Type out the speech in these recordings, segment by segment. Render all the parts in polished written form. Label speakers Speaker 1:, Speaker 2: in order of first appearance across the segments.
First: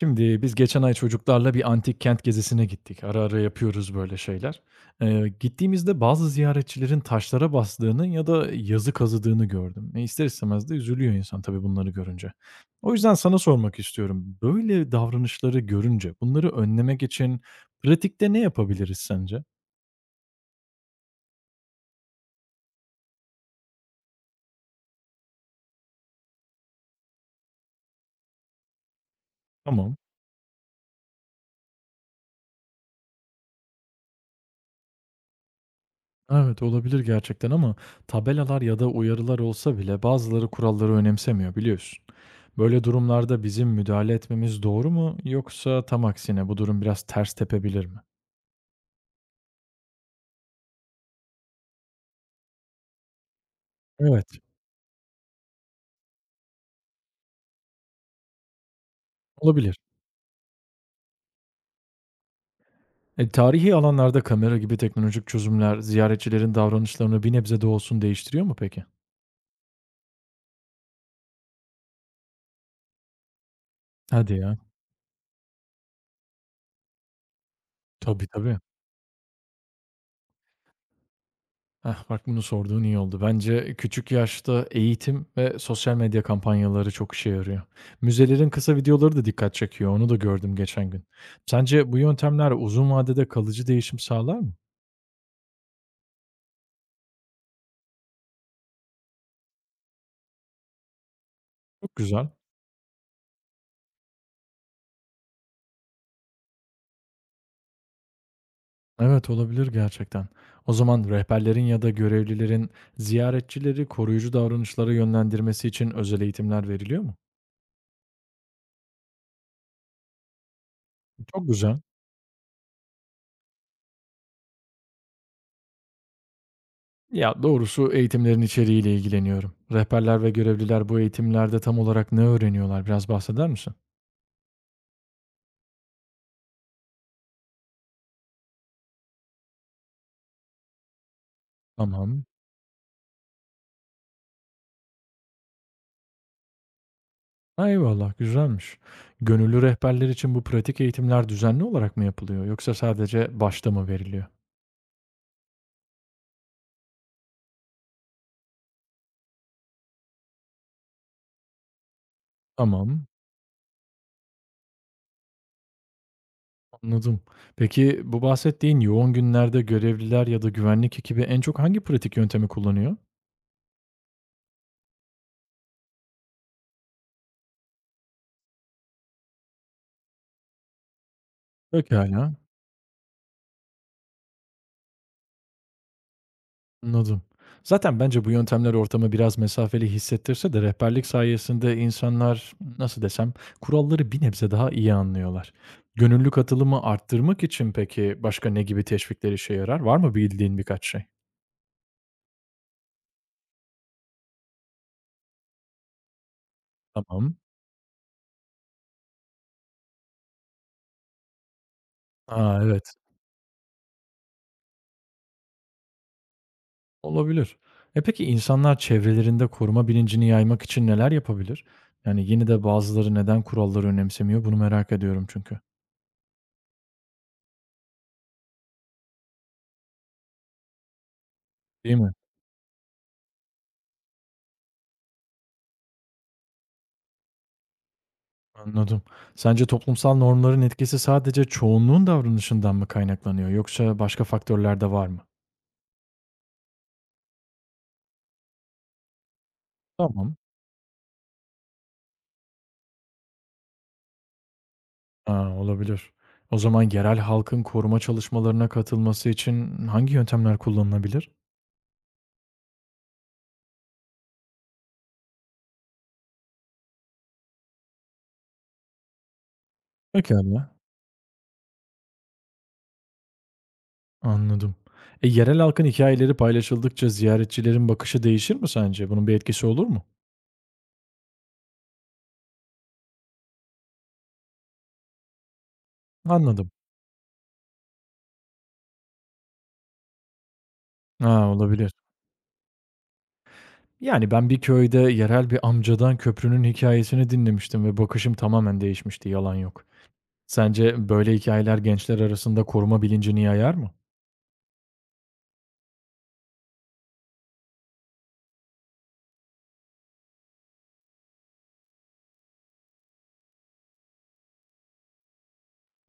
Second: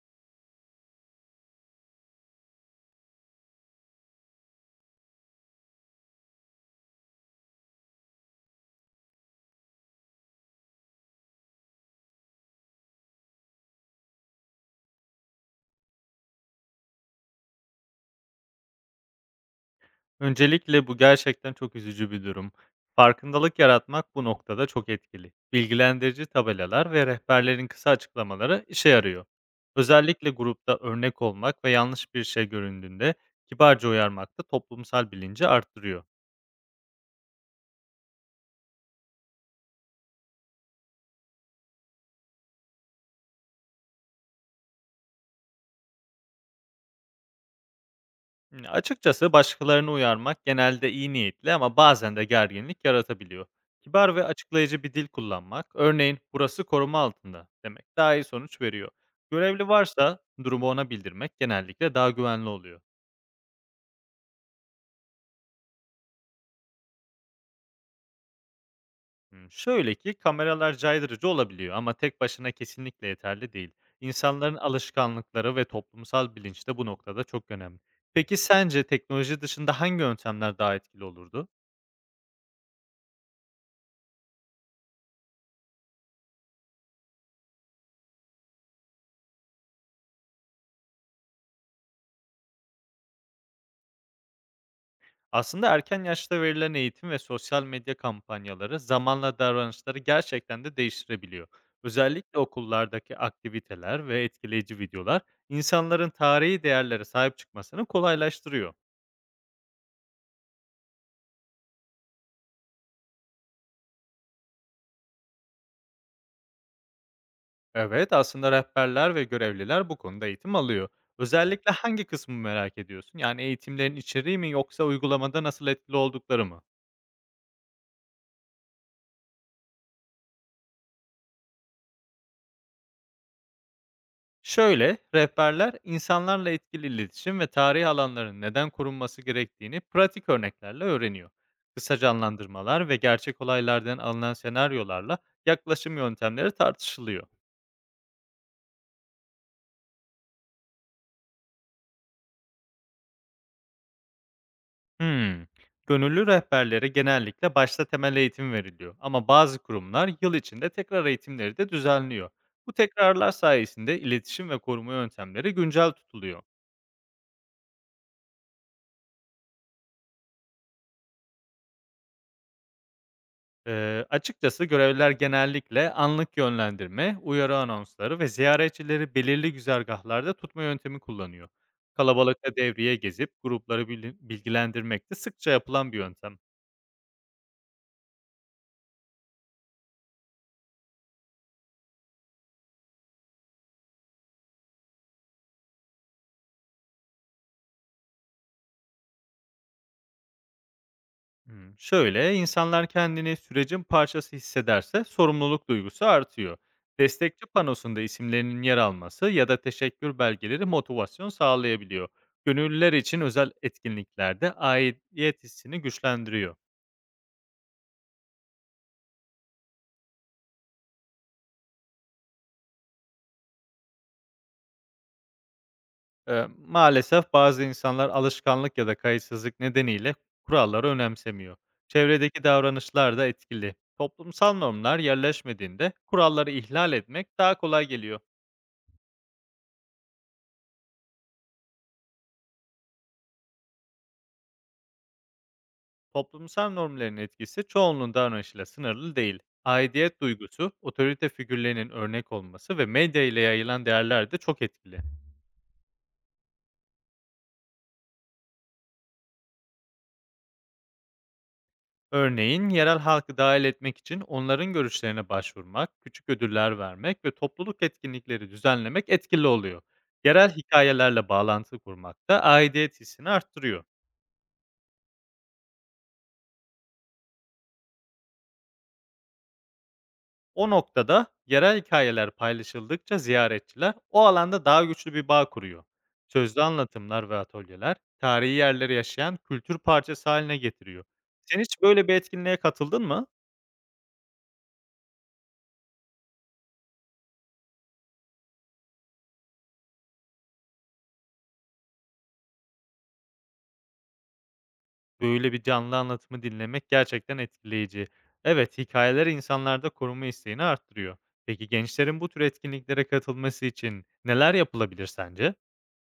Speaker 1: Şimdi biz geçen ay çocuklarla bir antik kent gezisine gittik. Ara ara yapıyoruz böyle şeyler. Gittiğimizde bazı ziyaretçilerin taşlara bastığını ya da yazı kazıdığını gördüm. İster istemez de üzülüyor insan tabii bunları görünce. O yüzden sana sormak istiyorum. Böyle davranışları görünce bunları önlemek için pratikte ne yapabiliriz sence?
Speaker 2: Öncelikle bu gerçekten çok üzücü bir durum. Farkındalık yaratmak bu noktada çok etkili. Bilgilendirici tabelalar ve rehberlerin kısa açıklamaları işe yarıyor.
Speaker 1: Tamam.
Speaker 2: Özellikle grupta örnek olmak ve yanlış bir şey göründüğünde kibarca uyarmak da toplumsal bilinci arttırıyor.
Speaker 1: Evet, olabilir gerçekten ama tabelalar ya da uyarılar olsa bile bazıları kuralları önemsemiyor biliyorsun. Böyle durumlarda bizim müdahale etmemiz doğru mu yoksa tam aksine bu durum biraz ters tepebilir mi?
Speaker 2: Açıkçası başkalarını uyarmak genelde iyi niyetli ama bazen de gerginlik yaratabiliyor. Kibar ve
Speaker 1: Evet,
Speaker 2: açıklayıcı bir dil kullanmak, örneğin "Burası koruma altında." demek daha iyi sonuç veriyor. Görevli
Speaker 1: olabilir.
Speaker 2: varsa durumu ona bildirmek genellikle daha güvenli oluyor.
Speaker 1: Tarihi alanlarda kamera gibi teknolojik çözümler ziyaretçilerin davranışlarını bir nebze de olsun değiştiriyor mu peki?
Speaker 2: Şöyle ki kameralar caydırıcı olabiliyor ama tek başına kesinlikle yeterli değil.
Speaker 1: Hadi
Speaker 2: İnsanların
Speaker 1: ya.
Speaker 2: alışkanlıkları ve toplumsal bilinç de bu noktada çok önemli.
Speaker 1: Tabii
Speaker 2: Peki
Speaker 1: tabii.
Speaker 2: sence teknoloji dışında hangi yöntemler daha etkili olurdu?
Speaker 1: Heh, bak bunu sorduğun iyi oldu. Bence küçük yaşta eğitim ve sosyal medya kampanyaları çok işe yarıyor. Müzelerin kısa videoları da dikkat çekiyor. Onu da gördüm geçen gün. Sence bu yöntemler uzun vadede kalıcı değişim sağlar mı?
Speaker 2: Aslında erken yaşta verilen eğitim ve sosyal medya kampanyaları zamanla davranışları gerçekten de değiştirebiliyor.
Speaker 1: Çok güzel.
Speaker 2: Özellikle okullardaki aktiviteler ve etkileyici videolar insanların tarihi değerlere sahip çıkmasını kolaylaştırıyor.
Speaker 1: Evet, olabilir gerçekten. O zaman rehberlerin ya da görevlilerin ziyaretçileri koruyucu davranışlara yönlendirmesi için özel eğitimler veriliyor mu?
Speaker 2: Evet, aslında rehberler ve görevliler bu konuda eğitim alıyor.
Speaker 1: Çok
Speaker 2: Özellikle
Speaker 1: güzel.
Speaker 2: hangi kısmı merak ediyorsun? Yani eğitimlerin içeriği mi yoksa uygulamada nasıl etkili oldukları mı?
Speaker 1: Ya doğrusu eğitimlerin içeriğiyle ilgileniyorum. Rehberler ve görevliler bu eğitimlerde tam olarak ne öğreniyorlar? Biraz bahseder misin?
Speaker 2: Şöyle, rehberler insanlarla etkili iletişim ve tarih alanlarının neden korunması gerektiğini pratik örneklerle öğreniyor. Kısa
Speaker 1: Tamam.
Speaker 2: canlandırmalar ve gerçek olaylardan alınan senaryolarla yaklaşım yöntemleri tartışılıyor.
Speaker 1: A, eyvallah, güzelmiş. Gönüllü rehberler için bu pratik eğitimler düzenli olarak mı yapılıyor yoksa sadece başta mı veriliyor?
Speaker 2: Hmm. Gönüllü rehberlere genellikle başta temel eğitim veriliyor ama bazı kurumlar yıl içinde tekrar eğitimleri de düzenliyor. Bu
Speaker 1: Tamam,
Speaker 2: tekrarlar sayesinde iletişim ve koruma yöntemleri güncel tutuluyor.
Speaker 1: anladım. Peki bu bahsettiğin yoğun günlerde görevliler ya da güvenlik ekibi en çok hangi pratik yöntemi kullanıyor?
Speaker 2: Açıkçası görevler genellikle anlık yönlendirme, uyarı anonsları ve ziyaretçileri belirli güzergahlarda tutma yöntemi kullanıyor.
Speaker 1: Pekâlâ.
Speaker 2: Kalabalıkta devriye gezip grupları bilgilendirmek de sıkça yapılan bir yöntem.
Speaker 1: Anladım. Zaten bence bu yöntemler ortamı biraz mesafeli hissettirse de rehberlik sayesinde insanlar nasıl desem kuralları bir nebze daha iyi anlıyorlar. Gönüllü katılımı arttırmak için peki başka ne gibi teşvikler işe yarar? Var mı bildiğin birkaç şey?
Speaker 2: Şöyle, insanlar kendini sürecin parçası hissederse sorumluluk duygusu artıyor.
Speaker 1: Tamam.
Speaker 2: Destekçi panosunda isimlerinin yer alması ya da teşekkür belgeleri motivasyon sağlayabiliyor.
Speaker 1: Aa,
Speaker 2: Gönüllüler
Speaker 1: evet.
Speaker 2: için özel etkinliklerde aidiyet hissini güçlendiriyor.
Speaker 1: Olabilir. E peki insanlar çevrelerinde koruma bilincini yaymak için neler yapabilir? Yani yine de bazıları neden kuralları önemsemiyor? Bunu merak ediyorum çünkü.
Speaker 2: Maalesef bazı insanlar alışkanlık ya da kayıtsızlık nedeniyle kuralları önemsemiyor.
Speaker 1: Değil mi?
Speaker 2: Çevredeki davranışlar da etkili. Toplumsal normlar yerleşmediğinde kuralları ihlal etmek daha kolay geliyor.
Speaker 1: Anladım. Sence toplumsal normların etkisi sadece çoğunluğun davranışından mı kaynaklanıyor yoksa başka faktörler de var mı?
Speaker 2: Toplumsal normların etkisi çoğunluğun davranışıyla sınırlı değil. Aidiyet
Speaker 1: Tamam.
Speaker 2: duygusu, otorite figürlerinin örnek olması ve medya ile yayılan değerler de çok etkili.
Speaker 1: Ha, olabilir. O zaman yerel halkın koruma çalışmalarına katılması için hangi yöntemler kullanılabilir?
Speaker 2: Örneğin yerel halkı dahil etmek için onların görüşlerine başvurmak, küçük ödüller vermek ve topluluk etkinlikleri düzenlemek etkili oluyor. Yerel
Speaker 1: Pekala.
Speaker 2: hikayelerle bağlantı kurmak da aidiyet hissini arttırıyor.
Speaker 1: Anladım. Yerel halkın hikayeleri paylaşıldıkça ziyaretçilerin bakışı değişir mi sence? Bunun bir etkisi olur mu?
Speaker 2: O noktada yerel hikayeler paylaşıldıkça ziyaretçiler o alanda daha güçlü bir bağ kuruyor. Sözlü
Speaker 1: Anladım.
Speaker 2: anlatımlar ve atölyeler tarihi yerleri yaşayan kültür parçası haline getiriyor.
Speaker 1: Ha,
Speaker 2: Sen hiç
Speaker 1: olabilir.
Speaker 2: böyle bir etkinliğe katıldın mı?
Speaker 1: Yani ben bir köyde yerel bir amcadan köprünün hikayesini dinlemiştim ve bakışım tamamen değişmişti, yalan yok. Sence böyle hikayeler gençler arasında koruma bilincini yayar mı?
Speaker 2: Böyle bir canlı anlatımı dinlemek gerçekten etkileyici. Evet, hikayeler insanlarda koruma isteğini arttırıyor. Peki gençlerin bu tür etkinliklere katılması için neler yapılabilir sence?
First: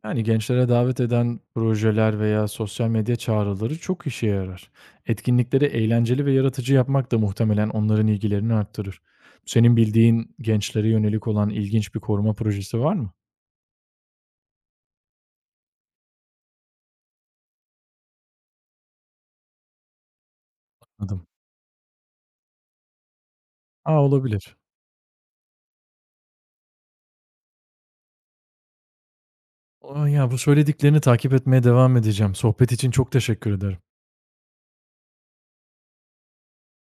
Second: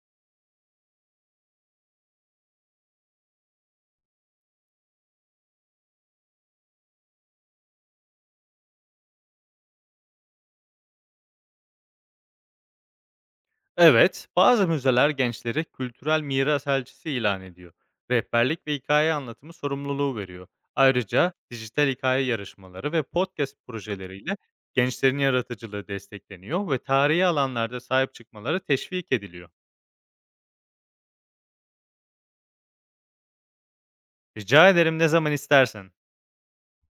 Speaker 1: Yani gençlere davet eden projeler veya sosyal medya çağrıları çok işe yarar. Etkinlikleri eğlenceli ve yaratıcı yapmak da muhtemelen onların ilgilerini arttırır. Senin bildiğin gençlere yönelik olan ilginç bir koruma projesi var mı?
Speaker 2: Evet, bazı müzeler gençleri kültürel miras elçisi ilan ediyor. Rehberlik ve hikaye anlatımı sorumluluğu veriyor.
Speaker 1: Adım.
Speaker 2: Ayrıca dijital hikaye yarışmaları ve podcast
Speaker 1: A,
Speaker 2: projeleriyle
Speaker 1: olabilir.
Speaker 2: gençlerin yaratıcılığı destekleniyor ve tarihi alanlarda sahip çıkmaları teşvik ediliyor.
Speaker 1: O ya, bu söylediklerini takip etmeye devam edeceğim. Sohbet için çok teşekkür ederim.
Speaker 2: Rica ederim ne zaman istersen.